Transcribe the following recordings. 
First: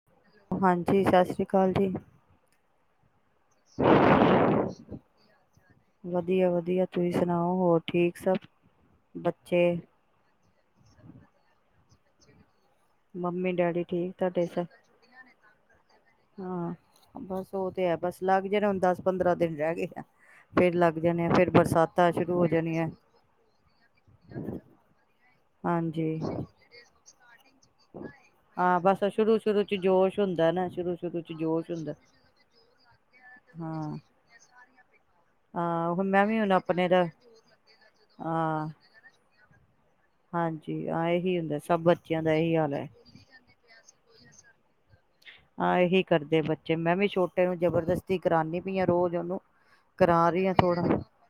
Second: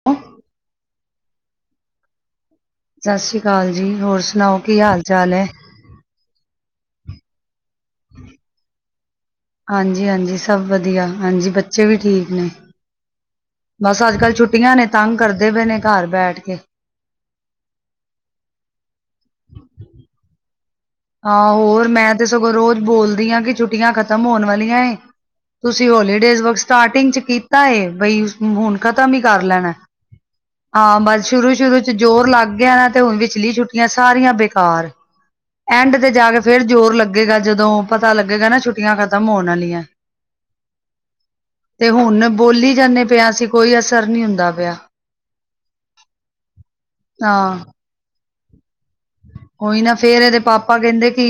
ਹਮ [unintelligible] ਹਾਂਜੀ ਸਤਿ ਸ਼੍ਰੀ ਅਕਾਲ ਜੀ, ਸਤਿ ਸ਼੍ਰੀ ਅਕਾਲ ਜੀ ਹੋਰ ਸੁਣਾਓ ਕੀ ਹਾਲ ਚਾਲ ਹੈ, ਵਧੀਆ- ਵਧੀਆ, ਤੁਸੀਂ ਸੁਣਾਓ ਹੋਰ ਠੀਕ ਸਭ, ਬ ਹਾਂਜੀ- ਹਾਂਜੀ ਸਭ ਵਧੀਆ, ਹਾਂਜੀ ਬੱਚੇ ਵੀ ਠੀਕ ਨੇ। ਮੰਮੀ- ਡੈਡੀ ਬਸ ਠੀਕ ਅੱਜ-ਕੱਲ੍ਹ ਤੁਆਡੇ ਸ ਛੁੱਟੀਆਂ ਨੇ ਤੰਗ ਕਰਦੇ ਬੇ ਨੇ। ਘਰ ਬੈਠ ਕੇ। ਹਾਂ, ਬਸ ਓ ਤੇ ਹੈ ਬਸ ਲੱਗ ਜਾਣੇ ਹੁਨ ਦਸ, ਪੰਦਰਾਂ ਦਿਨ ਰੈ ਗੇ ਆ ਫੇਰ ਲੱਗ ਜਾਣੇ। ਆ ਫੇਰ ਹਾਂ, ਹੋਰ ਬਰਸਾਤਾਂ ਮੈਂ ਤੇ ਸ਼ੁਰੂ ਹੋ ਸਗੋਂ ਰੋਜ਼ ਜਾਣੀਆਂ ਬੋਲਦੀ ਆ ਕਿ ਛੁੱਟੀਆਂ ਖਤਮ ਹੋਨ ਵਾਲੀਆਂ ਏ। ਤੁਸੀਂ ਹਾਂਜੀ ਹੋਲੀਡੇਜ਼ ਵਰਕ ਸਟਾਰਟਿੰਗ ਚ ਕੀਤਾ ਏ ਬਈ ਹ - ਹੁਣ ਹਾਂ ਬਸ ਖਤਮ ਈ ਸ਼ੁਰੂ ਕਰ ਸ਼ੁਰੂ ਲੈਣੈ। ਚ ਜੋਸ਼ ਹੁੰਦੈ ਨਾ। ਸ਼ੁਰੂ ਹਾਂ ਬਸ ਚ ਸ਼ੁਰੂ- ਜੋਸ਼ ਸ਼ੁਰੂ ਚ ਹੁੰਦਾ ਜ਼ੋਰ ਲੱਗ ਗਿਆ ਨਾ ਤੇ ਹੁਨ ਵਿਚਲੀ ਛੁੱਟੀਆਂ ਹਾਂ ਸਾਰੀਆਂ ਬੇਕਾਰ। ਹਾਂ ਐਂਡ ਹੁਣ ਤੇ ਮੈਂ ਜਾ ਵੀ ਕੇ ਹੁਣ ਫੇਰ ਆਪਣੇ ਜ਼ੋਰ ਦਾ ਲੱਗੇਗਾ ਜਦੋਂ ਪਤਾ ਲੱਗੇਗਾ ਨਾ ਹਾਂ ਛੁੱਟੀਆਂ ਖ਼ਤਮ ਹੋਨ ਆਲੀਐ। ਹਾਂਜੀ, ਆ ਏਹੀ ਹੁੰਦੈ। ਸਭ ਬੱਚਿਆਂ ਹੁਣ ਦਾ ਏਹੀ ਬੋਲੀ ਹਾਲ ਐ। ਜਾਂਦੇ ਪਿਆ ਸੀ ਕੋਈ ਅਸਰ ਨੀ ਹੁੰਦਾ ਬਿਆ। ਆ ਏਹੀ ਕਰਦੇ ਬੱਚੇ। ਮੈਂ ਵੀ ਛੋਟੇ ਨੂੰ ਹਾਂ ਜਬਰਦਸ ਤੀ ਕਰਾਨੀ ਪਈ ਆ ਰੋਜ਼ ਓਨੂੰ, ਉਹੀ ਨਾ ਫੇਰ ਕਰਾ ਇਹਦੇ ਰੀ ਆ ਪਾਪਾ ਥੋੜਾ ਕਹਿੰਦੇ ਕਿ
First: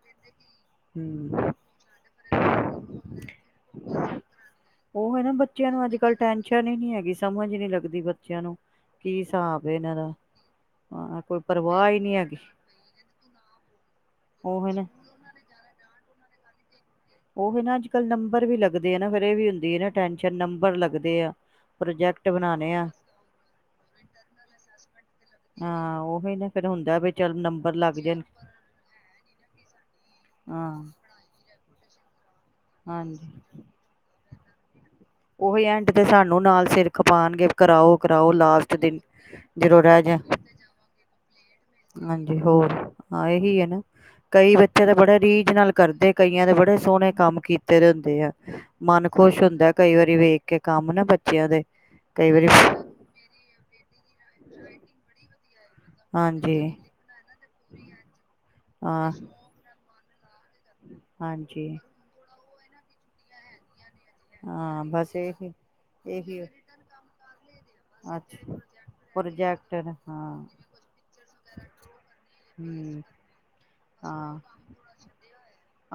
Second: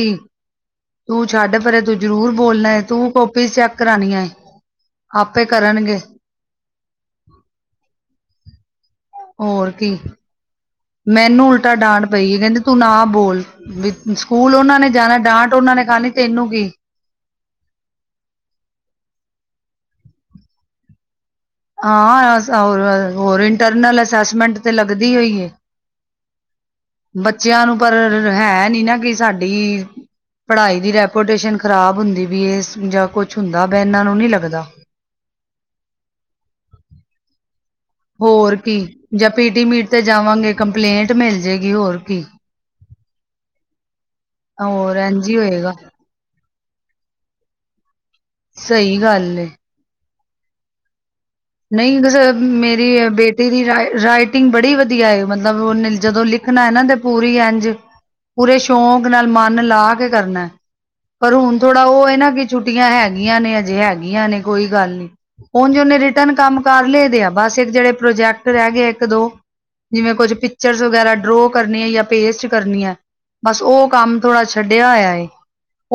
ਤੂੰ ਹੂੰ ਛੱਡ ਪਰੇ ਤੂੰ ਜ਼ਰੂਰ ਬੋਲਨਾ ਏ, ਤੂੰ ਕੋਪੀਜ਼ ਚੈੱਕ ਕਰਾਣੀਆਂ ਏ। ਓ ਹੈ ਨਾ ਆਪੇ ਬੱਚਿਆਂ ਨੂੰ ਅੱਜ ਕਰਨਗੇ -ਕੱਲ ਟੈਨਸ਼ਨ ਈ ਨੀ ਹੈਗੀ, ਸਮਝ ਈ ਨੀ ਲੱਗਦੀ ਬੱਚਿਆਂ ਨੂੰ। ਕੀ ਹਿਸਾਬ ਹੋਰ ਏਨਾਂ ਕੀ ਦਾ। ਹਾਂ ਕੋਈ ਮੈਨੂੰ ਉਲਟਾ ਪਰਵਾਹ ਹੀ ਡਾਂਟ ਨਹੀਂ ਪਈ ਹੈਗੀ ਏ ਕੈਂਦੇ ਤੂੰ ਨਾ ਬੋਲ। ਵੀ ਸਕੂਲ ਉਹ ਹੈ ਓਨਾਂ ਨਾ ਨੇ ਜਾਣੈ, ਡਾਂਟ ਓਨਾਂ ਨੇ ਖਾਣੀ ਤੈਨੂੰ ਕੀ। ਓ ਵੀ ਨਾ ਅੱਜ ਕੱਲ੍ਹ ਨੰਬਰ ਵੀ ਲੱਗਦੇ ਆ ਨਾ ਫਿਰ ਏ ਵੀ ਹੁੰਦੀ ਏ ਨਾ ਟੈਸ਼ਨ, ਨੰਬਰ ਲੱਗਦੇ ਆ। ਪ੍ਰੋਜੈਕਟ ਹਾਂ ਬਣਾਣੇ ਆ [unintelligible] ਹੋਰ ਇੰਟਰਨਲ ਅਸੈਸਮੈਂਟ ਤੇ ਲੱਗਦੀ ਓਈ ਏ। ਹਾਂ, ਓ ਵ ਨਾ ਫੇਰ ਹੁੰ ਬੱਚਿਆਂ ਨੂੰ ਪਰ ਹੈ ਨੀ ਨਾ ਕਿ ਸਾਡੀ ਹਾਂ ਪੜਾਈ ਦੀ ਰੈ ਰੇਪੋਟੇਸ਼ਨ ਖ਼ਰਾਬ ਹੁੰਦੀ ਵੀ ਏ ਜਾਂ ਕੁਛ ਹਾਂਜੀ ਹੁੰਦਾ ਬਿਆ ਇਨਾਂ ਨੂੰ ਨੀ ਲੱਗਦਾ। ਉਹੀ ਐਂਡ ਤੇ ਸਾਨੂੰ ਨਾਲ ਸਿਰ ਖਪਾਂਗੇ, ਨਾਲ ਕਰਾਓ ਕਰਾਓ ਹੋਰ ਕੀ ਲਾਸਟ ਦਿਨ ਜਾਂ ਪੀਟੀ ਜਦੋ ਮੀਟ ਰੈ ਤੇ ਜਨ। ਜਾਵਾਂਗੇ ਕੰਪਲੇਂਟ ਮਿਲ ਜੇਗੀ ਹੋਰ ਕੀ। ਹਾਂਜੀ ਹੋਰ, ਹਾਂ ਏਹੀ ਏ ਨਾ। ਕਈ ਬੱਚੇ ਤਾਂ ਹੋਰ ਬੜੇ ਇੰਝ ਹੀ ਰੀਝ ਨਾਲ ਹੋਏਗਾ ਕਰਦੇ ਕਈਆਂ ਦੇ ਬੜੇ ਸੋਣੇ ਕੰਮ ਕੀਤੇ ਦੇ ਹੁੰਦੇ ਐ, ਸਹੀ ਮਨ ਗੱਲ ਖੁਸ਼ ਏ। ਹੁੰਦੈ ਕਈ ਵਾਰੀ ਵੇਖ ਕੇ ਕੰਮ ਨਾ ਬ ਨਈ [unintelligible] ਮੇਰੀ ਬੇਟੇ ਦੀ ਰਾਈ - ਰਾਈਟਿੰਗ ਬੜੀ ਵਧੀਆ ਏ, ਮਤਲਬ ਓਨੇ ਲ ਜਦੋਂ ਹਾਂਜੀ ਲਿਖਨਾ ਏ ਨਾ ਤੇ ਪੂਰੀ ਐਂਜ, ਪੂਰੇ ਸ਼ੌਕ ਹਾਂ ਨਾਲ ਮਨ ਲਾ ਕੇ ਕਰਨੈ ਜ ਪਰ ਹੁਣ ਹਾਂਜੀ ਥੋੜਾ ਓ ਏ ਨਾ ਕਿ ਛੁੱਟੀਆਂ ਹੈਗੀਆਂ ਨੇ, ਅਜੇ ਹੈ ਹੈਗੀਆਂ ਨੇ ਕੋਈ ਹਾਂ ਗੱਲ ਨੀ। ਬਸ ਇਹੀ ਓੰਜ ਓਨੇ ਰ ਰਿੱਟਨ ਇਹੀ ਕੰਮ ਕਰ ਲਏ ਦੇ ਆ, ਬਸ ਏਕ ਜੇੜੇ ਪ੍ਰੋਜੈਕਟ ਅੱਛਾ ਰੈ ਗੇ ਏਕ, ਦੋ ਪ੍ਰੋਜੈਕਟਰ ਹਾਂ ਜਿਵੇਂ ਕੁੱਝ ਪਿਚਰਸ ਵਗੈਰਾ ਡਰੋ ਕਰਨੀ ਐ, ਜਾਂ ਪੇਸਟ ਕਰਨੀ ਐ, ਹਮ ਬਸ ਓ ਕੰਮ ਹਾਂ ਥੋੜਾ ਛੱਡਿਆ ਹੋਇਆ ਏ।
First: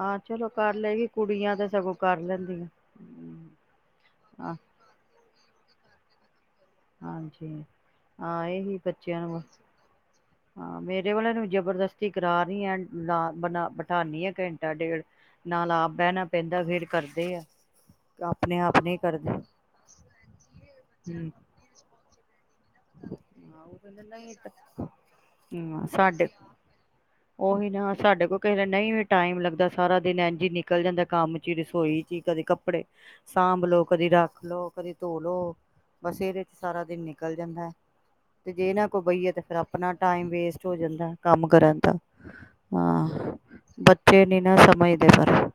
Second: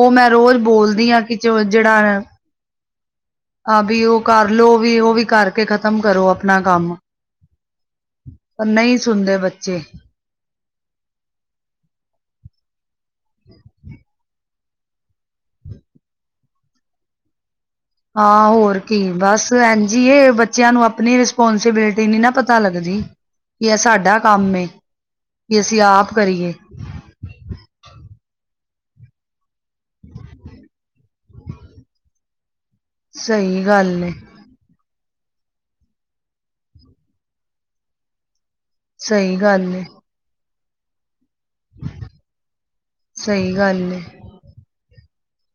ਓ ਮੈਂ ਚਲੋ ਰੋਜ਼ ਕਰ ਲਏਗੀ ਬੋਲਦੀ ਆ ਕਿ ਕੁੜੀਆਂ ਜੌ ਤਾਂ ਸਗੋਂ -ਜੇੜਾ ਕਰ ਲੈਂਦੀਆਂ ਹੂੰ ਆ ਬਈ ਓ ਹਾਂ ਕਰਲੋਂ ਵੀ, ਓ ਵੀ ਕਰਕੇ ਖ਼ਤਮ ਕਰੋ ਅਪ ਅਪਣਾ ਕੰਮ, ਹਾਂਜੀ ਹਾਂ ਪਰ ਇਹੀ ਨਈ ਬੱਚਿਆਂ ਸੁਣਦੇ ਨੂੰ ਬੱਚੇ। ਹਾਂ, ਮੇਰੇ ਵਾਲੇ ਨੂੰ ਜਬਰਦਸਤੀ ਕਰਾ ਰੀ ਆ ਐਨ ਬਲਾ, ਬ -ਬਠਾਨੀ ਆ ਘੈਟਾ- ਡੇਢ, ਨਾਲ ਆਪ ਬੈਣਾ ਪੈਂਦੈ ਫੇਰ ਕਰਦੇ ਆ। ਆਪਣੇ ਹਾਂ-ਹੋਰ ਆਪ ਨਹੀਂ ਕੀ, ਕਰਦੇ ਬਸ ਐਨਜੀ ਏ ਬੱਚਿਆਂ ਨੂੰ ਅਪਣੀ ਹੂੰ ਰਿਸਪੋਂਸੀਬਿਲੀਟੀ ਨੀ ਨਾ ਪਤਾ ਪਤਾ ਲੱਗੇ ਜੀ, ਕਿ ਐ ਉਹ ਕਹਿੰਦੇ ਸਾਡਾ ਨਹੀਂ ਕੰਮ ਏ ਕਿ ਅਸੀਂ ਆਪ ਕਰੀਏ। ਓਹੀ ਨਾ ਸਾਡੇ ਕੋਲ ਕਈ ਵਾਰ ਨਈ ਵੀ ਟਾਈਮ ਲੱਗਦਾ, ਸਾਰਾ ਦਿਨ ਐਂਜ ਈ ਨਿਕਲ ਜਾਂਦੈ ਕੰਮ ਚ ਈ, ਰਸੋਈ ਚ ਈ, ਕਦੇ ਕੱਪੜੇ ਸਾਂਭ ਸਹੀ ਲੋ ਗੱਲ ਕਦੀ ਏ ਰੱਖ ਰੱਖ ਲੋ ਕਦੇ ਧੋ ਲਓ ਬਸ ਇਹਦੇ ਚ ਸਾਰਾ ਦਿਨ ਨਿਕਲ ਜਾਂਦਾ ਤੇ ਜੇ ਨਾ ਬਹਿਏ ਸਹੀ ਤੇ ਫੇਰ ਗੱਲ ਏ ਆਪਣਾ ਟਾਈਮ ਵੇਸਟ ਹੋ ਜਾਂਦਾ ਕੰਮ ਕਰਨ ਦਾ ਹਾਂ ਸਹੀ ਗੱਲ ਏ ਬੱਚੇ ਨੀ ਨਾ ਸਮਝਦੇ ਪਰ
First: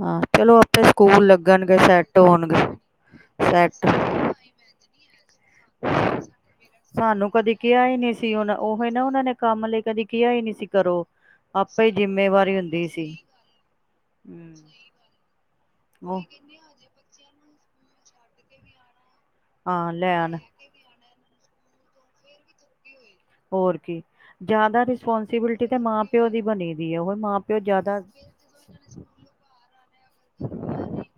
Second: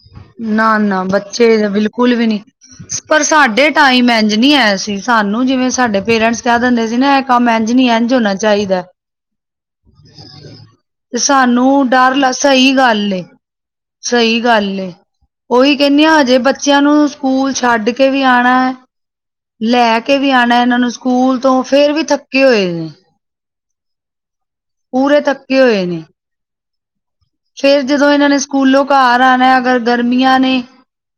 ਹਾਂ ਚਲੋ ਨਾ ਆਪੇ ਨਾ ਸਕੂਲ ਬੱਚੇ ਤਾਂ ਲੱਗਣਗੇ ਬਿਲਕੁਲ ਸੈੱਟ ਵੀ ਨੀ‌ ਹੋਣਗੇ ਪਰ ਸਾਡੇ ਸੈੱਟ ਟਾਈਮ ਇਜ ਨਹੀਂ ਹੈ ਸੀ ਸਾਨੂੰ ਜਿਵੇਂ ਸਾਡੇ ਪੇਰੈਂਟਸ ਕਹਿ ਦਿੰਦੇ ਸੀ ਨਾ ਇਹ ਸਾਨੂੰ ਕੰਮ ਕਦੀ ਇੰਝ ਕਿਹਾ ਨਹੀਂ ਹੀ ਇੰਝ ਹੋਣਾ ਸੀ ਉਹ ਚਾਹੀਦੇ ਉਹ ਨਾ ਉਹਨਾਂ ਨੇ ਕੰਮ ਲਈ ਕਦੀ ਕਿਹਾ ਹੀ ਨਹੀਂ ਸੀ ਕਰੋ ਤੇ ਸਾਨੂੰ ਆਪੇ ਡਰ ਲ ਜਿੰਮੇਵਾਰੀ ਸਹੀ ਹੁੰਦੀ ਸੀ ਗੱਲ ਏ ਸਹੀ ਗੱਲ ਹਮ ਏ ਉਹੀ ਕਹਿੰਨੀ ਆ ਉਹ ਹਜੇ ਬੱਚਿਆਂ ਨੂੰ ਸਕੂਲ ਛੱਡ ਕੇ ਵੀ ਆਣਾ ਹਾਂ ਲੈ ਕੇ ਵੀ ਲੈਣ ਆਣਾ ਇਹਨਾਂ ਨੂੰ ਸਕੂਲ ਤੋਂ ਫੇਰ ਵੀ ਥੱਕੇ ਹੋਏ ਨੇ ਹੋਰ ਕੀ ਜ਼ਿਆਦਾ ਪੂਰੇ ਥੱਕੇ ਰਿਸਪੋਂਸੀਬਿਲਿਟੀ ਤੇ ਹੋਏ ਨੇ ਮਾਂ ਪਿਓ ਦੀ ਬਣੀ ਦੀ ਹੈ ਹੁਣ ਮਾਂ ਪਿਓ ਫੇਰ ਜ਼ਿਆਦਾ ਜਦੋਂ ਇਹਨਾਂ ਨੇ ਸਕੂਲੋਂ ਘਰ ਆਣਾ ਅਗਰ ਗਰਮੀਆਂ ਨੇ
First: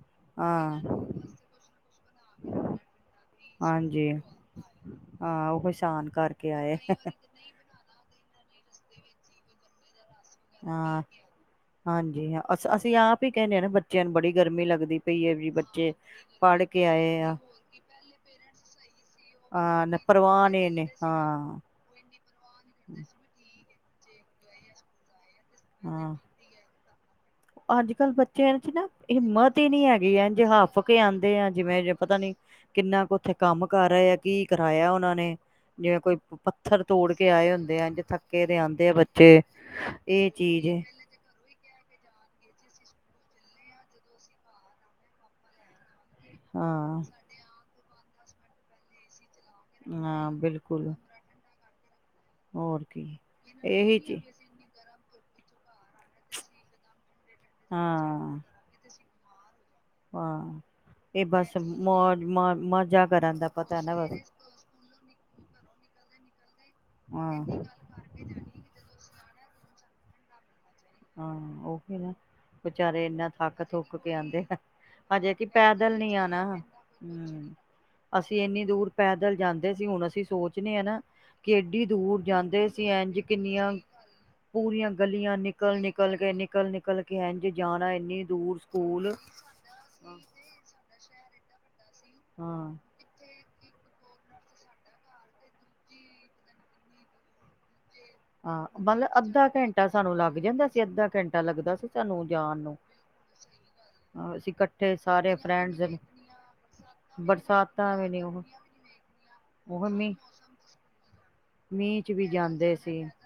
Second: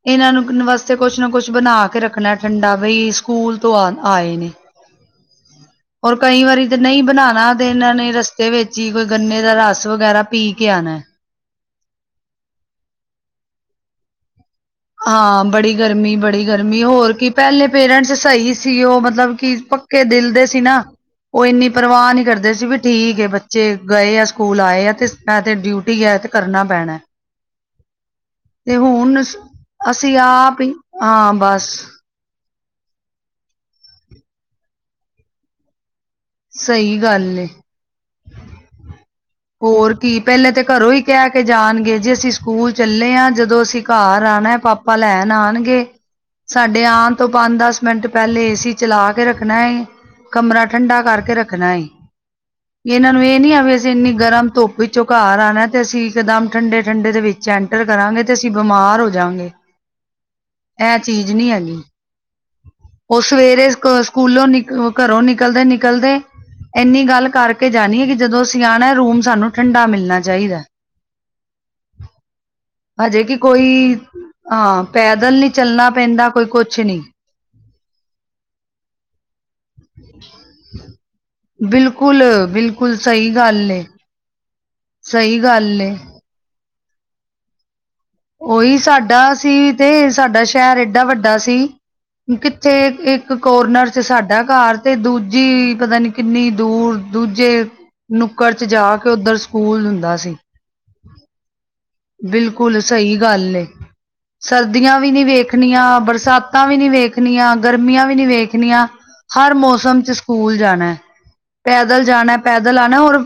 ਇਹਨਾਂ ਨੂੰ ਹਾਂ ਵਾਸਤੇ ਕੁਛ ਨਾ ਕੁਛ ਬਣਾ ਕੇ ਰੱਖਣਾ ਠੰਡਾ ਬਈ ਸਕੂਲ ਤੋਂ ਆ ਹਾਂਜੀ ਆਏ ਨੇ ਹਾਂ ਉਹ ਕੋਈ ਸਾਨ ਔਰ ਕਈ ਕਰਕੇ ਵਾਰੀ ਤੇ ਆਏ ਨਹੀਂ ਬਣਾਣਾ ਤੇ ਇਹਨਾਂ ਨੇ ਰਸਤੇ ਵਿੱਚ ਹੀ‌ ਕੋਈ ਗੰਨੇ ਦਾ ਰਸ ਵਗੈਰਾ ਪੀ ਕੇ ਆਣਾ। ਹਾਂ ਹਾਂਜੀ ਹਾਂ ਅ ਅਸੀਂ ਆਪ ਹੀ ਕਹਿਣੇ ਆ ਨਾ ਬੱਚਿਆਂ ਨੂੰ ਬੜੀ ਗਰਮੀ ਲੱਗਦ ਹਾਂ ਬੜੀ ਗਰਮੀ ਬੜੀ ਗਰਮੀ ਹੋਰ ਆਏ ਕੀ ਆ ਪਹਿਲੇ ਪੇਰੈਂਟਸ ਸਹੀ ਸੀ ਉਹ ਮਤਲਬ ਕੀ ਹਾਂ ਪੱਕੇ ਦਿਲ ਦੇ ਪਰਵਾਹ ਸੀ ਨੇ ਨਾ ਨੇ ਹਾਂ ਉਹ ਇੰਨੀ ਪਰਵਾਹ ਨਹੀਂ ਕਰਦੇ ਸੀ ਵੀ ਠੀਕ ਬੱਚੇ ਚੇ ਗਏ ਆ ਸਕੂਲ ਆਏ ਆ ਤੇ ਐ ਤੇ ਡਿਊਟੀ ਐ ਹਾਂ ਤੇ ਕਰਨਾ ਪੈਣਾ ਅੱਜ ਕੱਲ੍ਹ ਬੱਚਿਆਂ ਚ ਤੇ ਨਾ ਹੁਣ ਹਿੰਮਤ ਤ ਹੀ ਨੀ ਹੈਗੀ ਅਸੀਂ ਇੰਝ ਆਪ ਹੀ ਹੱਫ ਕੇ ਹਾਂ ਆਂਦੇ ਆ ਬਸ। ਜਿਵੇਂ ਪਤਾ ਨੀ ਕਿੰਨਾ ਕ ਉੱਥੇ ਕੰਮ ਕਰ ਆਏ ਆ ਕੀ ਕਰਾਇਆ ਉਹਨਾਂ ਨੇ ਜਿਵੇਂ ਕੋਈ ਪੱਥਰ ਸਹੀ ਤੋੜ ਕੇ ਗੱਲ ਏ। ਆਏ ਹੁੰਦੇ ਆ ਇੰਝ ਥੱਕੇ ਦੇ ਆਦੇ ਆ ਬੱਚੇ ਹੋਰ ਕੀ ਇਹ ਪਹਿਲੇ ਤੇ ਚੀਜ਼ ਐ ਘਰੋਂ ਹੀ ਕਹਿ ਕੇ ਜਾਣਗੇ ਜੀ ਅਸੀਂ ਸਕੂਲ ਚੱਲੇ ਆ ਜਦੋਂ ਅਸੀਂ ਘਰ ਆਣਾ ਪਾਪਾ ਲੈਣ ਆਣਗੇ ਸਾਡੇ ਹਾਂ ਆਣ ਤੋਂ ਪੰਜ ਦਸ ਮਿੰਟ ਪਹਿਲੇ ਏ ਸੀ ਚਲਾ ਕੇ ਰੱਖਣਾ ਏ ਹਾਂ ਕਮਰਾ ਬਿਲਕੁਲ ਠੰਡਾ ਕਰਕੇ ਰੱਖਣਾ ਏ ਹੋਰ ਕੀ ਇਹਨਾਂ ਨੂੰ ਇਹ ਨੀ ਆ ਵੀ ਅਸੀਂ ਇਹੀ ਇੰਨੀ ਚੀ ਗਰਮ ਧੁੱਪ ਵਿੱਚੋਂ ਘਰ ਆਣਾ ਤੇ ਅਸੀਂ ਇਕਦਮ ਠੰਡੇ- ਠੰਡੇ ਦੇ ਵਿੱਚ ਐਂਟਰ ਕਰਾਂਗੇ ਤੇ ਹਾਂ ਅਸੀਂ ਬਿਮਾਰ ਹੋ ਜਾਂਗੇ ਹਾਂ ਇਹ ਚੀਜ਼ ਨਹੀਂ ਬਸ ਹੈਗੀ। ਮੋਜ ਮ ਮੋਜ਼ਾ ਕਰਨ ਦਾ ਪਤਾ ਨਾ ਬਸ ਨਿਕਲੋ ਘਰੋਂ ਨਿਕਲਦੇ ਨਿਕਲਦੇ ਇੰਨੀ ਗੱਲ ਹਾਂ ਕਰਕੇ ਜਾਣੀ ਐ ਕਿ ਜਦੋਂ ਅਸੀਂ ਆਣਾ ਰੂਮ ਸਾਨੂੰ ਠੰਡਾ ਮਿਲਣਾ ਚਾਹੀਦੇ ਹਾਂ ਉਹੀ ਨਾ ਵਿਚਾਰੇ ਹਜੇ ਇਨਾ ਕਿ ਥੱਕ ਕੋਈ ਥੁੱਕ ਕੇ ਆਂਦੇ ਆ ਹਾਂ ਹਜੇ ਪੈਦਲ ਕਿ ਨਹੀਂ ਚੱਲਣਾ ਪੈਦਲ ਨੀ ਪੈਂਦਾ ਕੋਈ ਆਣਾ ਹੂੰ ਕੁਛ ਨਹੀਂ [inaudible] ਅਸੀਂ ਇੰਨੀ ਦੂਰ ਪੈਦਲ ਜਾਂਦੇ ਦੇ ਸੀ ਹੁਣ ਅਸੀਂ ਸੋਚਣੇ ਆ ਨਾ ਕਿ ਐਡੀ ਦੂਰ ਬਿਲਕੁਲ ਜਾਂਦੇ ਸੀ ਬਿਲਕੁਲ ਇੰਝ ਸਹੀ ਕਿੰਨੀਆਂ ਗੱਲ ਏ ਪੂਰੀਆਂ ਗਲੀਆਂ ਸਹੀ ਨਿ ਗੱਲ ਏ ਨਿਕਲ ਕੇ, ਨਿਕਲ, ਨਿਕਲ ਕੇ ਐਝ ਜਾਣਾ ਇੰਨੀ ਦੂਰ ਉਹੀ ਸਕੂਲ ਸਾਡਾ ਸੀ ਤੇ ਸਾਡਾ ਸ਼ਹਿਰ ਏਡਾ ਵੱਡਾ ਸੀ ਹਾਂ ਕਿੱਥੇ ਕੋਰਨਰ ਚ ਸਾਡਾ ਘਰ ਤੇ ਦੂਜੀ ਪਤਾ ਨੀ ਕਿੰਨੀ ਦੂਰ ਦੂਜੇ ਨੁੱਕੜ 'ਚ ਹਾਂ ਜਾ ਮਤਲਬ ਕੇ ਉੱਧਰ ਅੱਧਾ ਘੰਟਾ ਸਕੂਲ ਸਾਨੂੰ ਹੁੰਦਾ ਲੱਗ ਜਾਂਦਾ ਸੀ ਅੱਧਾ ਘੰਟਾ ਲੱਗਦਾ ਸੀ ਸਾਨੂੰ ਜਾਣ ਨੂੰ ਬਿਲਕੁਲ, ਸਹੀ ਗੱਲ ਏ ਅਸੀਂ ਇਕੱਠੇ ਸਰਦੀਆਂ ਵੀ ਨੀ ਸਾਰੇ ਵੇਖਣੀਆਂ, ਫਰੈਂਡਸ ਬਰਸਾਤਾਂ ਵੀ ਨੀ ਵੇਖਣੀਆਂ, ਗਰਮੀਆਂ ਵੀ ਨੀ ਵੇਖਣੀਆਂ ਹਰ ਉਹ ਮੌਸਮ ਚ ਮੀਂਹ ਸਕੂਲ ਜਾਣਾ ਮੀਂਹ ਪੈਦਲ ਚ ਵੀ ਜਾਣਾ ਜਾਂਦੇ ਪੈਦਲ ਆਣਾ ਸੀ ਔਰ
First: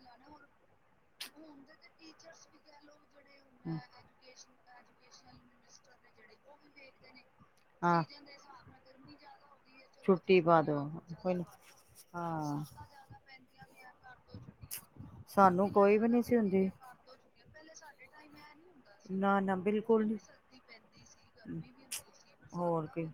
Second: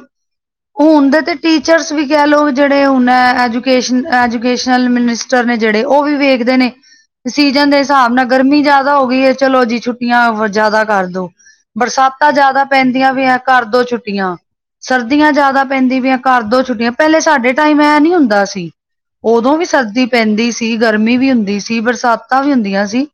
ਹੁਣ ਦੇ ਤੇ ਟੀਚਰਸ ਵੀ ਕਹਿ ਲਓ ਜਿਹੜੇ ਹੁਣ ਐਜੂਕੇਸ਼ਨ ਐਜੂ ਕੇਸ਼ਨ ਮਿਨਿਸਟਰ ਨੇ ਜਿਹੜੇ ਉਹ ਵੀ ਵੇਖਦੇ ਨੇ ਸੀਜਨ ਦੇ ਹਾਂ ਹਿਸਾਬ ਨਾਲ ਗਰਮੀ ਜਿਆਦਾ ਹੋ ਗਈ ਹੈ ਚਲੋ ਜੀ ਛੁੱਟੀ ਛੁੱਟੀਆਂ ਪਾ ਜ਼ਿਆਦਾ ਕਰ ਦੋ ਬਰਸਾਤਾਂ ਜ਼ਿਆਦਾ ਹਾਂ ਪੈਂਦੀਆਂ ਵੀ ਹੈ ਘਰ ਦੋ ਛੁੱਟੀਆਂ ਸਰਦੀਆਂ ਜ਼ਿਆਦਾ ਸਾਨੂੰ ਪੈਂਦੀ ਕੋਈ ਵੀ ਆ ਨਹੀਂ ਸੀ ਕਰ ਦੋ ਹੁੰਦੀ ਛੁੱਟੀਆਂ ਪਹਿਲੇ ਸਾਡੇ ਟਾਈਮ ਐਂ ਨੀ ਹੁੰਦਾ ਸੀ ਨਾ ਨਾ ਉਦੋਂ ਵੀ ਸਰਦੀ ਬਿਲਕੁਲ ਨੀ ਪੈਂਦੀ ਸੀ ਗਰਮੀ ਵੀ ਹੁੰਦੀ ਸੀ ਬਰਸਾਤ ਵੀ ਹੁੰਦੀਆਂ ਹੋਰ ਕੀ ਸੀ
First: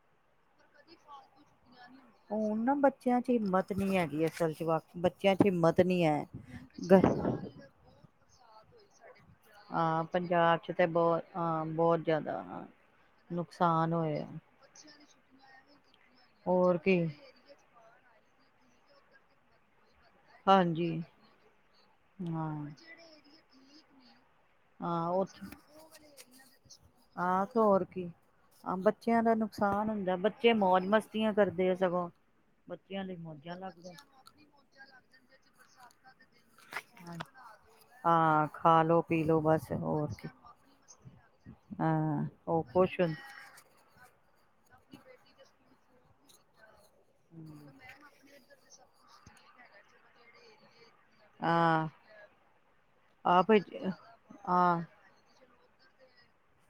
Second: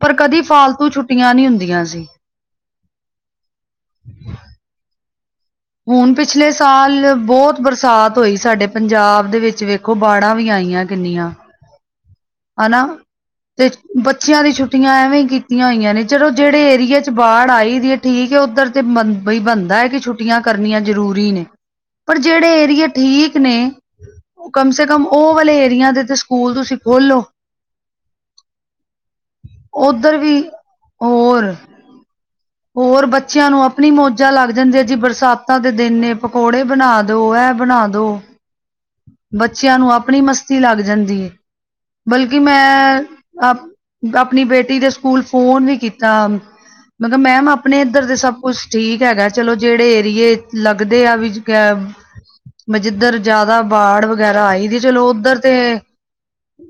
ਪਰ ਕਦੀ ਫਾਲਤੂ ਛੁੱਟੀਆਂ ਨਹੀਂ ਹੁੰਦੀਆਂ ਸੀ ਹੁਣ ਨਾ ਬੱਚਿਆਂ ਚ ਹਿੰਮਤ ਨੀ ਹੈਗੀ ਅਸਲ ਚ ਵਕ ਬੱਚਿਆਂ ਚ ਹਿੰਮਤ ਨਹੀਂ ਹੁਣ ਹੈ ਪਿਛਲੇ ਸਾਲ ਬਹੁਤ ਬਰਸਾਤ ਹੋਈ ਸਾਡੇ ਪੰਜਾਬ ਦੇ ਵਿੱਚ ਵੇਖੋ ਹਾਂ ਬਾੜਾਂ ਵੀ ਪੰਜਾਬ ਚ ਆਈਆਂ ਤੇ ਕਿੰਨੀਆਂ ਬਹੁਤ ਹਾਂ ਬਹੁਤ ਜ਼ਿਆਦਾ ਹਨਾ ਤੇ ਨੁਕਸਾਨ ਹੋਇਆ ਬੱਚਿਆਂ ਦੀ ਛੁੱਟੀ ਛੁੱਟੀਆਂ ਐਵੇਂ ਕੀਤੀਆਂ ਹੋਈਆਂ ਨੇ ਚਲੋ ਜਿਹੜੇ ਹੋਰ ਕੀ ਏਰੀਏ ਚ ਬਾੜ ਆਈ ਦੀ ਹੈ ਠੀਕ ਉੱਧਰ ਤੇ ਬ ਬਈ ਬੰਦਾ ਹੈ ਕਿ ਛੁੱਟੀ ਛੁਟੀਆਂ ਕਰਨੀਆਂ ਹਾਂਜੀ ਜ਼ਰੂਰੀ ਨੇ ਪਰ ਹਾਂ ਜਿਹੜੇ ਏਰੀਏ ਠੀਕ ਨੇ ਕਮ ਸੇ ਕਮ ਹਾਂ ਉਹ ਉੱਥੇ ਵਾਲੇ ਏਰੀਆ ਦੇ ਤੇ ਸਕੂਲ ਤੁਸੀਂ ਖੋਲੋ ਹਾਂ ਤੇ ਹੋਰ ਕੀ ਹਾਂ ਬੱਚਿਆਂ ਦਾ ਨੁਕਸਾਨ ਹੁੰਦਾ ਉੱਧਰ ਵੀ ਬੱਚੇ ਮੌਜ ਮਸਤੀਆਂ ਹੋਰ ਕਰਦੇ ਆ ਸਗੋਂ ਹੋਰ ਲਈ ਬੱਚਿਆਂ ਮੌਜਾਂ ਨੂੰ ਆਪਣੀ ਲੱਗਦਾ ਮੌਜਾਂ ਲੱਗ ਜਾਂਦੇ ਆ ਜੀ ਬਰਸਾਤ ਤਾ ਦੇ ਦਿਨੇ ਪਕੌੜੇ ਬਣਾ ਹਾਂ ਦੋ ਇਹ ਬਣਾ ਦੋ ਹਾਂ ਖਾ ਲੋ ਪੀ ਲੋ ਬਸ ਬੱਚਿਆਂ ਨੂੰ ਹੋਰ ਆਪਣੀ ਕੀ ਮਸਤੀ ਲੱਗ ਜਾਂਦੀ ਹੈ ਹਾਂ ਬਲਕਿ ਉਹ ਖੁਸ਼ ਮੈਂ ਹੁੰ ਆਪ ਆਪਣੀ ਬੇਟੀ ਦੇ ਸਕੂਲ ਫੋਨ ਵੀ ਕੀਤਾ ਮੈ ਕਿਹਾ ਮੈਮ ਆਪਣੇ ਇੱਧਰ ਦੇ ਸਭ ਕੁਛ ਠੀਕ ਹੈਗਾ ਚਲੋ ਜਿਹੜੇ ਏਰੀਏ ਲੱਗਦੇ ਆ ਵਿਚ ਗ਼ੈਬ ਹਾਂ ਜਿੱਧਰ ਆਹ ਭ ਜ਼ਿਆਦਾ ਬਾੜ ਵਗੈਰਾ ਆਈ ਦੀ ਹਾਂ ਚਲੋ ਉੱਧਰ ਤੇ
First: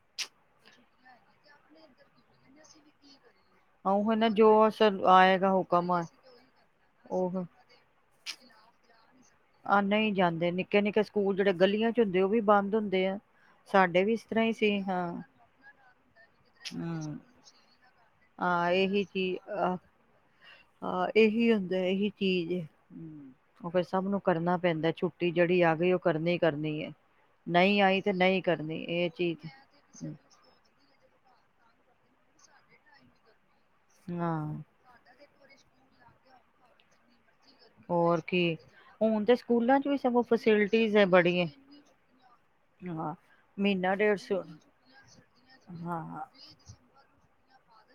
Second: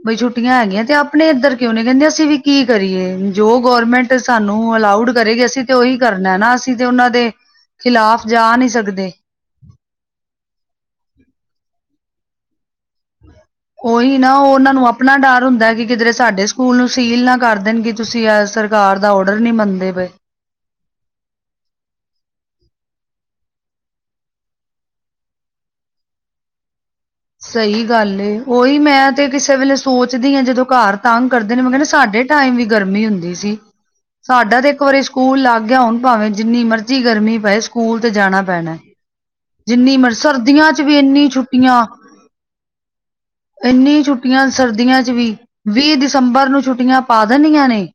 ਬਈ ਛੁੱਟੀਆਂ ਹੈਗੀਆਂ ਤੇ ਆਪਣੇ ਇੱਧਰ ਕਿਉਂ ਨਿ ਕਹਿੰਦੇ ਅਸੀਂ ਵੀ ਕੀ ਕਰੀਏ ਜੋ ਉਹ ਗੌਰਮੈਂਟ ਹੈ ਨਾ ਜੋ ਸਾਨੂੰ ਅਸਰ ਅਲਾਊਡ ਕਰੇਗੀ ਆਏਗਾ ਅਸੀਂ ਤੇ ਹੁਕਮ ਉਹੀ ਕਰਨਾ ਨਾ ਅਸੀਂ ਤੇ ਉਹਨਾਂ ਦੇ ਉਹ ਖਿਲਾਫ਼ ਜਾ ਨਹੀਂ ਸਕਦੇ ਆ ਨਹੀ ਜਾਂਦੇ ਨਿੱਕੇ ਨਿੱਕੇ ਸਕੂਲ ਜਿਹੜੇ ਗਲੀਆਂ ਚ ਹੁੰਦੇ ਉਹ ਵੀ ਬੰਦ ਹੁੰਦੇ ਆ ਸਾਡੇ ਵੀ ਉਹੀ ਇਸ ਨਾ ਤਰ੍ਹਾਂ ਉਹ ਹੀ ਉਹਨਾਂ ਸੀ ਨੂੰ ਹਾਂ ਆਪਣਾ ਡਰ ਹੁੰਦਾ ਕਿ ਕਿਧਰੇ ਸਾਡੇ ਸਕੂਲ ਨੂੰ ਹਮ ਸੀਲ ਨਾ ਕਰ ਦੇਣਗੇ ਤੁਸੀਂ ਹਾਂ ਸਰਕਾਰ ਇਹੀ ਦਾ ਔਡਰ ਨਹੀਂ ਚੀਜ਼ ਮੰਨਦੇ ਪਏ ਹਾਂ ਇਹੀ ਹੁੰਦਾ ਇਹੀ ਚੀਜ਼ ਹੈ ਉਹ ਫਿਰ ਸਭ ਨੂੰ ਕਰਨਾ ਪੈਂਦਾ ਛੁੱਟੀ ਜਿਹੜੀ ਆ ਗਈ ਉਹ ਕਰਨੀ ਕਰਨੀ ਹੈ ਸਹੀ ਗੱਲ ਏ ਉਹੀ ਮੈਂ ਤੇ ਚੀਜ਼ ਕਿਸੇ ਵੇਲੇ ਸੋਚਦੀ ਹਾਂ ਜਦੋਂ ਘਰ ਤੰਗ ਕਰਦੇ ਨੇ ਮੈਂ ਕਹਿੰਦਾ ਸਾਡੇ ਟਾਈਮ ਵੀ ਗਰਮੀ ਹੁੰਦੀ ਸੀ ਹਾਂ ਸਾਡਾ ਤੇ ਇੱਕ ਵਾਰੀ ਸਕ ਸਕੂਲ ਲੱਗ ਗਿਐ ਹੁਨ, ਭਾਵੇਂ ਜਿੰਨੀ ਮਰਜ਼ੀ ਗਰਮੀ ਪਏ ਸਕੂਲ ਤੇ ਹੋਰ ਜਾਣਾ ਕੀ ਪੈਣ ਹੁਣ ਤੇ ਸਕੂਲਾਂ ਚ ਜਿੰਨੀ ਵੀ ਮਰ ਸਗੋਂ ਸਰਦੀਆਂ 'ਚ ਫੈਸਿਲਿਟੀਜ਼ ਵੀ ਹੈ ਇੰਨੀ ਬੜੀਆਂ ਛੁੱਟੀਆਂ ਹਾਂ ਮਹੀਨਾ ਇੰਨੀ ਡੇਢ ਸੌ ਛੁੱਟੀਆਂ ਸਰਦੀਆਂ ‌'ਚ ਵੀ ਵੀਹ ਹਾਂ ਦਸੰਬਰ ਨੂੰ ਛੁੱਟੀਆਂ ਪਾ ਦੇਣੀਆਂ ਨੇ,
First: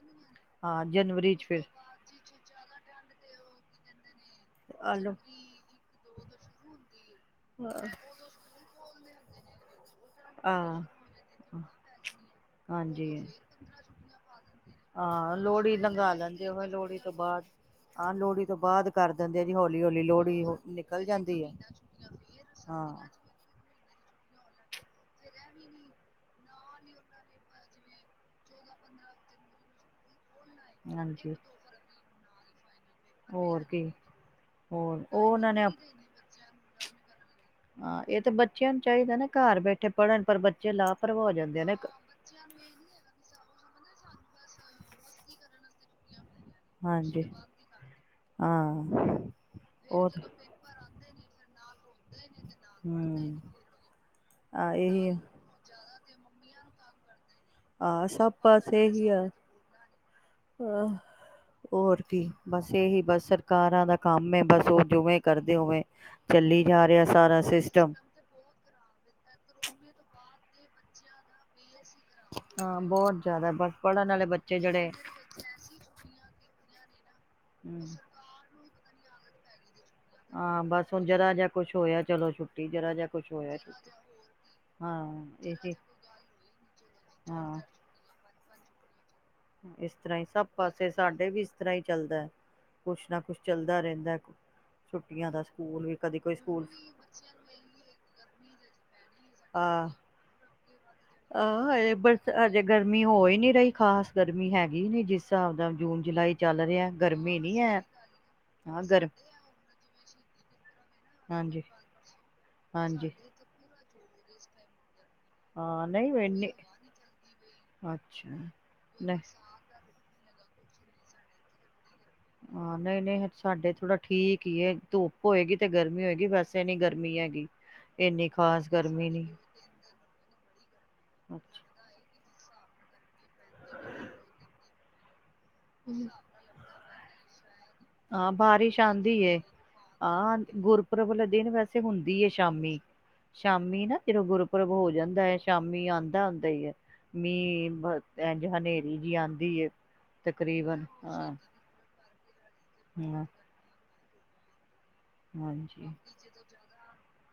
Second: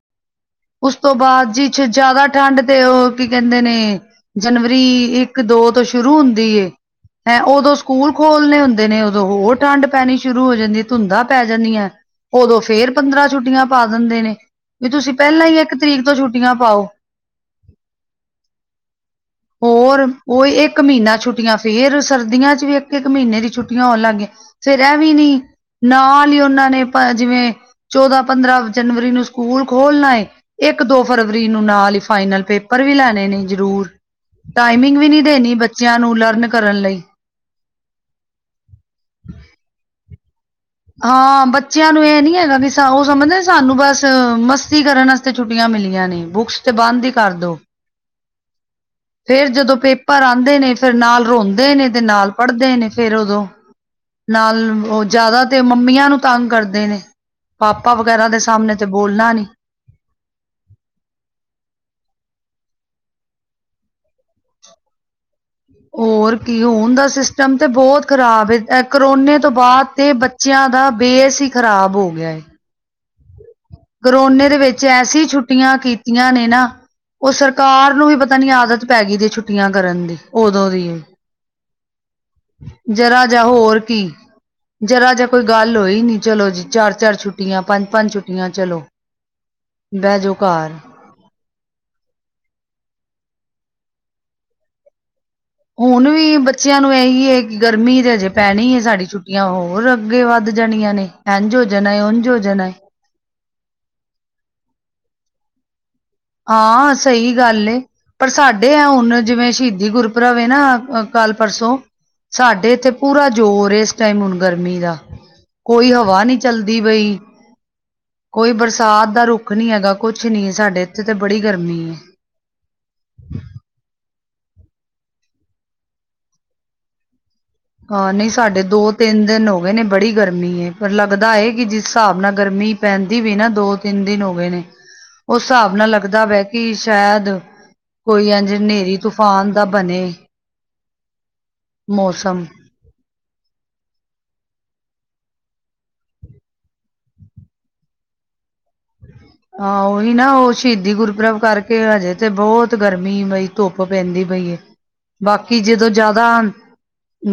ਹਾਂ ਉਸ ਤੋਂ ਜਨਵਰੀ ਚ ਬਾਅਦ ਫਿਰ ਜੀ ਛ ਜਾਦਾ ਠੰਡ ਤੇ, ਉਹ ਕੀ ਕਹਿੰਦੇ ਨੇ ਜਨਵਰੀ ਆਲੋ ਇੱਕ ਦੋ ਤੋਂ ਸ਼ੁਰੂ ਹੁੰਦੀ ਏ, ਤੇ ਉਦੋਂ ਸਕੂਲ ਖੋਲਣੇ ਹੁੰਦ ਦਿਨੇ ਉਦੋਂ ਹੋਰ ਠੰਢ ਪੈਣੀ ਸ਼ੁਰੂ ਹੋ ਜਾਂਦੀ ਹਾਂ ਏ, ਧੁੰਦਾਂ ਪੈ ਜਾਂਦੀਐ ਉਦੋਂ ਫੇਰ ਹਾਂਜੀ ਪੰਦਰਾਂ ਛੁੱਟੀਆਂ ਪਾ ਦਿੰਦੇ ਨੇ। ਵੀ ਤੁਸੀਂ ਹਾਂ, ਪਹਿਲਾਂ ਹੀ ਇੱਕ ਲੋਹੜੀ ਤਰੀਕ ਲੰਘਾ ਤੋਂ ਲੈਂਦੇ ਛੁੱਟੀਆਂ ਹੋ ਪਾਓ ਲੋਹੜੀ ਤੋਂ ਬਾਅਦ, ਹਾਂ ਲੋਹੜੀ ਤੋਂ ਬਾਅਦ ਕਰ ਦਿੰਦੇ ਆ ਜੀ ਹੌਲੀ ਹੌਲੀ ਹੋਰ ਲੋਹੜੀ ਉਹੀ ਹੋ ਇੱਕ ਨਿਕਲ ਮਹੀਨਾ ਜਾਂਦੀ ਐ ਹਾਂ ਮੀਨੇ ਦੀ ਛੁੱਟੀਆਂ ਹੋਣ ਲੱਗ ਗੀਆਂ ਫਿਰਐ ਵੀ ਨੀ ਨਾਲ ਈ ਓਨਾਂ ਨੇ ਜਿਵੇਂ ਚੌਦਾਂ-ਪੰਦਰਾਂ ਜਨਵਰੀ ਨੂੰ ਸਕੂਲ ਖੋਲਣਾ ਏ। ਇੱਕ-ਦੋ ਹਾਂਜੀ ਫਰਵਰੀ ਨੂੰ ਨਾਲ ਈ ਫਾਈਨਲ ਪੇਪਰ ਵੀ ਲੈ ਨਈਂ-ਨਈਂ ਹੋਰ ਕੀ ਜਰੂਰ ਟਾਈਮਿੰਗ ਹੋਰ ਵੀ ਨੀ ਉਹ ਦੇਣੀ ਉਹਨਾਂ ਨੇ ਬੱਚਿਆਂ ਨੂੰ ਲਰਨ ਕਰਨ ਲਈ। ਹਾਂ ਏ ਤੇ ਬੱਚਿਆਂ ਨੂੰ ਚਾਈਦੈ ਨਾ ਘਰ ਬੈਠੇ ਪੜ੍ਹਨ ਪਰ ਬ ਹਾਂ ਬੱਚਿਆਂ ਨੂੰ ਐ ਨੀ ਹੈਗਾ ਵੀ ਸ ਓ ਸਮਝਦੇ ਸਾਨੂੰ ਬਸ ਮਸਤੀ ਕਰਨ ਵਾਸਤੇ ਛੁੱਟੀਆਂ ਮਿਲੀਆਂ ਨੇ ਬੁੱਕਸ ਤੇ ਬੰਦ ਈ ਹਾਂਜੀ ਕਰਦੋ। ਹਾਂ। ਫੇਰ ਜਦੋਂ ਉਹ ਪੇਪਰ ਆਂਦੇ ਨੇ ਫੇਰ ਨਾਲ ਰੋਂਦੇ ਨੇ ਤੇ ਨਾਲ ਪੜ੍ਹਦੇ ਨੇ ਫੇਰ ਹਮ ਓਦੋਂ ਨਾਲ ਆ ਓ ਇਹੀ ਜਾਦਾ ਤੇ ਮੰਮੀਆਂ ਨੂੰ ਤੰਗ ਕਰਦੇ ਨੇ ਪਾਪਾ ਆ ਵਗੈਰਾ ਸਭ ਦੇ ਸਾਮਣੇ ਤੇ ਬੋਲਣਾ ਨੀ। ਹਾਂ। ਹੋਰ ਪੀ ਬਸ ਏਹੀ ਬਸ ਸਰਕਾਰਾਂ ਦਾ ਕੰਮ ਏ। ਬਸ ਓ ਜਵੇਂ ਕਰਦੇ ਓਵੇਂ। ਹੋਰ ਕੀ ਔਨ ਦਾ ਸਿਸਟਮ ਤੇ ਬੋਤ ਖ਼ਰਾਬ ਏ ਐ ਕਰੋਨੇ ਤੋਂ ਬਾਦ ਤੇ ਬੱਚਿਆਂ ਦਾ ਬੇਸ ਈ ਖ਼ਰਾਬ ਹੋ ਗਿਆ ਏ। ਹਾਂ ਬੋ ਜਾਦਾ ਬ ਕਰੋਨੇ ਦੇ ਵਿੱਚ ਐ ਸੀ ਛੁੱ ਟੀਆਂ ਕੀਤੀਆਂ ਨੇ ਨਾ ਓ ਹੂੰ ਸਰਕਾਰ ਨੂੰ ਈ ਪਤਾ ਨੀ। ਆਦਤ ਪੈਗੀ ਦੀ ਛੁੱਟੀਆਂ ਕਰਨ ਦੀ। ਹਾਂ ਓਦੋਂ ਦੀ ਬਸ ਹੁਣ ਜਰਾ ਜਿਹਾ ਕੁਛ ਹੋਇਆ ਚਲੋ ਛੁੱਟੀ ਜਿਹਾ ਜਰਾ ਕੁਛ ਜਾ ਹੋਇਆ ਹੋਰ ਛੁੱਟੀ ਕੀ। ਹਾਂ ਜਰਾ ਜਾ ਕੋਈ ਇਹ ਗੱਲ ਹੋਈ ਨੀ। ਚਲੋ ਜੀ ਚਾਰ-ਚਾਰ ਹਾਂ ਛੁੱਟੀਆਂ, ਪੰਜ-ਪੰਜ ਛੁੱਟੀਆਂ, ਚਲੋ। ਇਸ ਤਰ੍ਹਾਂ ਬਹਿ ਈ ਜੋ ਸਭ ਘਰ। ਪਾਸੇ ਤਾਡੇ ਵੀ ਇਸ ਤਰ੍ਹਾਂ ਈ ਚੱਲਦੈ ਕੁਛ ਨਾ ਕੁਛ ਚੱਲਦਾ ਰੈਂਦੈ ਛੁੱਟੀਆਂ ਦਾ। ਸਕੂਲ ਹੁਣ ਕਦੇ ਕੋਈ ਵੀ ਸਕੂਲ ਬੱਚਿਆਂ ਨੂੰ ਏਹੀ ਏ ਕੀ ਗਰਮੀ ਤੇ ਹਜੇ ਪੈਣੀ ਏ ਸਾਡੀ ਛੁੱ ਟੀਆਂ ਆ ਹੋਰ ਅੱਗੇ ਵੱਧ ਜਾਣੀਆਂ ਨੇ ਐਂਜ ਹੋ ਜਾਣੈ ਏ ਉਂਝ ਹੋ ਜਾਣੈ ਏ। ਨੀ ਹੋ ਈ ਨੀ ਰਈ ਖਾਸ ਗਰਮੀ ਹੈਗੀ ਨੀ ਜਿਸ ਹਿਸਾਬ ਦਾ ਜੂਨ-ਜੁਲਾਈ ਹਾਂ ਸਈ ਗੱਲ ਏ। ਪਰ ਸਾਡੇ ਹਾਂ ਐ ਗਰਮ ਹੁਣ ਜਿਵੇਂ ਸ਼ਹੀਦੀ ਗੁਰਪੁਰਬ ਏ ਨਾ ਅ ਕੱਲ ਹਾਂਜੀ -ਪਰਸੋਂ। ਸਾਡੇ ਏਥੇ ਹਾਂਜੀ ਪੂਰਾ ਜ਼ੋਰ ਏ ਇਸ ਟਾਈਮ ਹੁਣ ਗਰਮੀ ਦਾ। ਹਾਂ ਕੋਈ ਨਹੀਂ ਹਵਾ ਨੀ ਇੰਨੀ ਚੱਲਦੀ ਪਈ ਅੱਛਾ ਕੋਈ ਬਰਸਾਤ ਨਹੀਂ ਦਾ ਰੁੱਖ ਨੀ ਹੈਗਾ। ਕੁਛ ਨੀ ਸਾਡੇ ਇੱਥੇ ਤਾਂ ਬੜੀ ਗਰਮੀ ਏ। ਹਾਂ ਨਈਂ-ਨਈਂ ਸਾਡੇ ਥੋੜਾ ਠੀਕ ਈ ਏ। ਧੁੱਪ ਹੋਏਗੀ ਤੇ ਗਰਮੀ ਹੋਏਗੀ ਵੈਸੇ ਨੀ ਗਰਮੀ ਹੈਗੀ। ਹਾਂ ਇੰਨੀ ਨਈਂ ਸਾਡੇ ਖ਼ਾਸ ਗਰਮੀ ਦੋ-ਤਿੰਨ ਨੀ ਦਿਨ ਹੋ ਗਏ ਨੇ, ਬੜੀ ਗਰਮੀ ਏ ਪਰ ਲੱਗਦਾ ਏ ਅੱਛਾ ਕੀ ਜਿਸ ਹਿਸਾਬ ਨਾਲ ਗਰਮੀ ਪੈਂਦੀ ਵੀ ਨਾ ਦੋ-ਤਿੰਨ ਦਿਨ ਹੋਗੇ ਨੇ। ਓ ਹਿਸਾਬ ਨਾਲ ਲੱਗਦਾ ਪਿਐ ਕਿ ਸ਼ੈਦ ਕੋਈ ਹਾਂ ਐਂਜ ਬਾਰਿਸ਼ ਹਨੇਰੀ - ਆਂਦੀ ਏ। ਤੂਫਾਨ ਦਾ ਬਣੇ। ਹਾਂ ਗੁਰਪੁਰਬ ਵਾਲੇ ਦਿਨ ਵੈਸੇ ਹੁੰਦੀ ਏ ਮੌਸਮ ਸ਼ਾਮੀ। ਸ਼ਾਮੀ ਨਾ ਜਦੋਂ ਗੁਰਪੁਰਬ ਹੋ ਜਾਂਦੈ ਸ਼ਾਮੀ ਆਂਦਾ-ਆਂਦਾ ਈ ਐ। ਮੀਂਹ ਬ ਐਂਜ ਹਨੇਰੀ ਜੀ ਆਂਦੀ ਏ। ਓਹੀ ਨਾ ਓ ਤਕਰੀਬਨ ਸ਼ਹੀਦੀ ਹਾਂ ਗੁਰਪ੍ਰਬ ਕਰਕੇ ਹਜੇ ਤੇ ਬੋਤ ਗਰਮੀ ਹਾਂ ਮਈ ਧੁੱਪ ਪੈਂਦੀ ਪਈ ਏ ਬਾਕੀ ਜਦੋਂ ਹਾਂਜੀ। ਜਾਦਾ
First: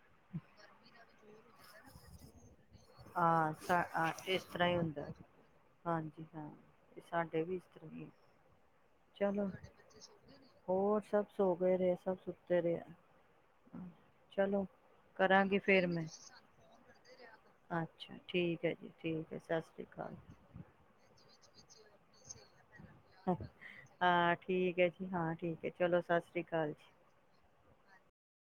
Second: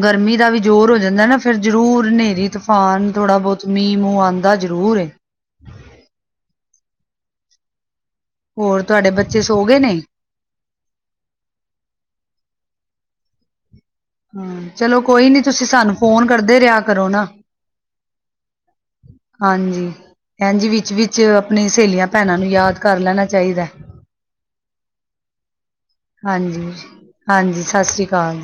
ਗਰਮੀ ਦਾ ਵੀ ਜ਼ੋਰ ਹੋ ਜਾਂਦੈ ਨਾ ਫੇਰ ਜ਼ਰੂਰ ਹਨੇਰੀ ਤ ਫਾਨ ਥੋੜਾ ਹਾਂ ਬੋਤ ਸਾ ਆ ਮੀਂਹ-ਮੂਹ ਇਸ ਆਂਦਾ ਤਰ੍ਹਾਂ ਹੀ ਜ਼ਰੂਰ ਹੁੰਦਾ ਏ। ਹਾਂਜੀ ਹਾਂ ਤੇ ਸਾਡੇ ਵੀ ਇਸ ਤਰਾਂ ਈ ਹੋਰ ਤੁਹਾਡੇ ਬੱਚੇ ਚਲੋ ਸੋ ਗਏ ਨੇ ਹੋਰ ਸਭ ਸੋਗੇ ਦਿਐ ਸਭ ਸੁੱਤੇ ਦਿਐ। ਹ ਚਲੋ ਕੋਈ ਨੀ ਤੁਸੀਂ ਸਾਨੂੰ ਫੋਨ ਕਰਦੇ ਰਿਹਾ ਕਰੋ ਨਾ। ਅੱਛਾ। ਠੀਕ ਹੈ ਜੀ ਠੀਕ ਹੈ ਸਤਿ ਸ਼੍ਰੀ ਅਕਾਲ। ਚ' ਆਪਣੀ ਸਹੇਲੀਆਂ ਭੈਣਾਂ ਨੂੰ ਯਾਦ ਕਰ ਲੈਣਾ ਚਾਹੀਦਾ ਹਾਂ, ਠੀਕ ਹੈ ਜੀ ਹਾਂ ਠੀਕ ਹੈ, ਚਲੋ ਸਤਿ ਸ੍ਰੀ ਹਾਂਜੀ ਅਕਾਲ ਜੀ। ਹਾਂਜੀ। ਸਤਿ ਸ਼੍ਰੀ ਅਕਾਲ।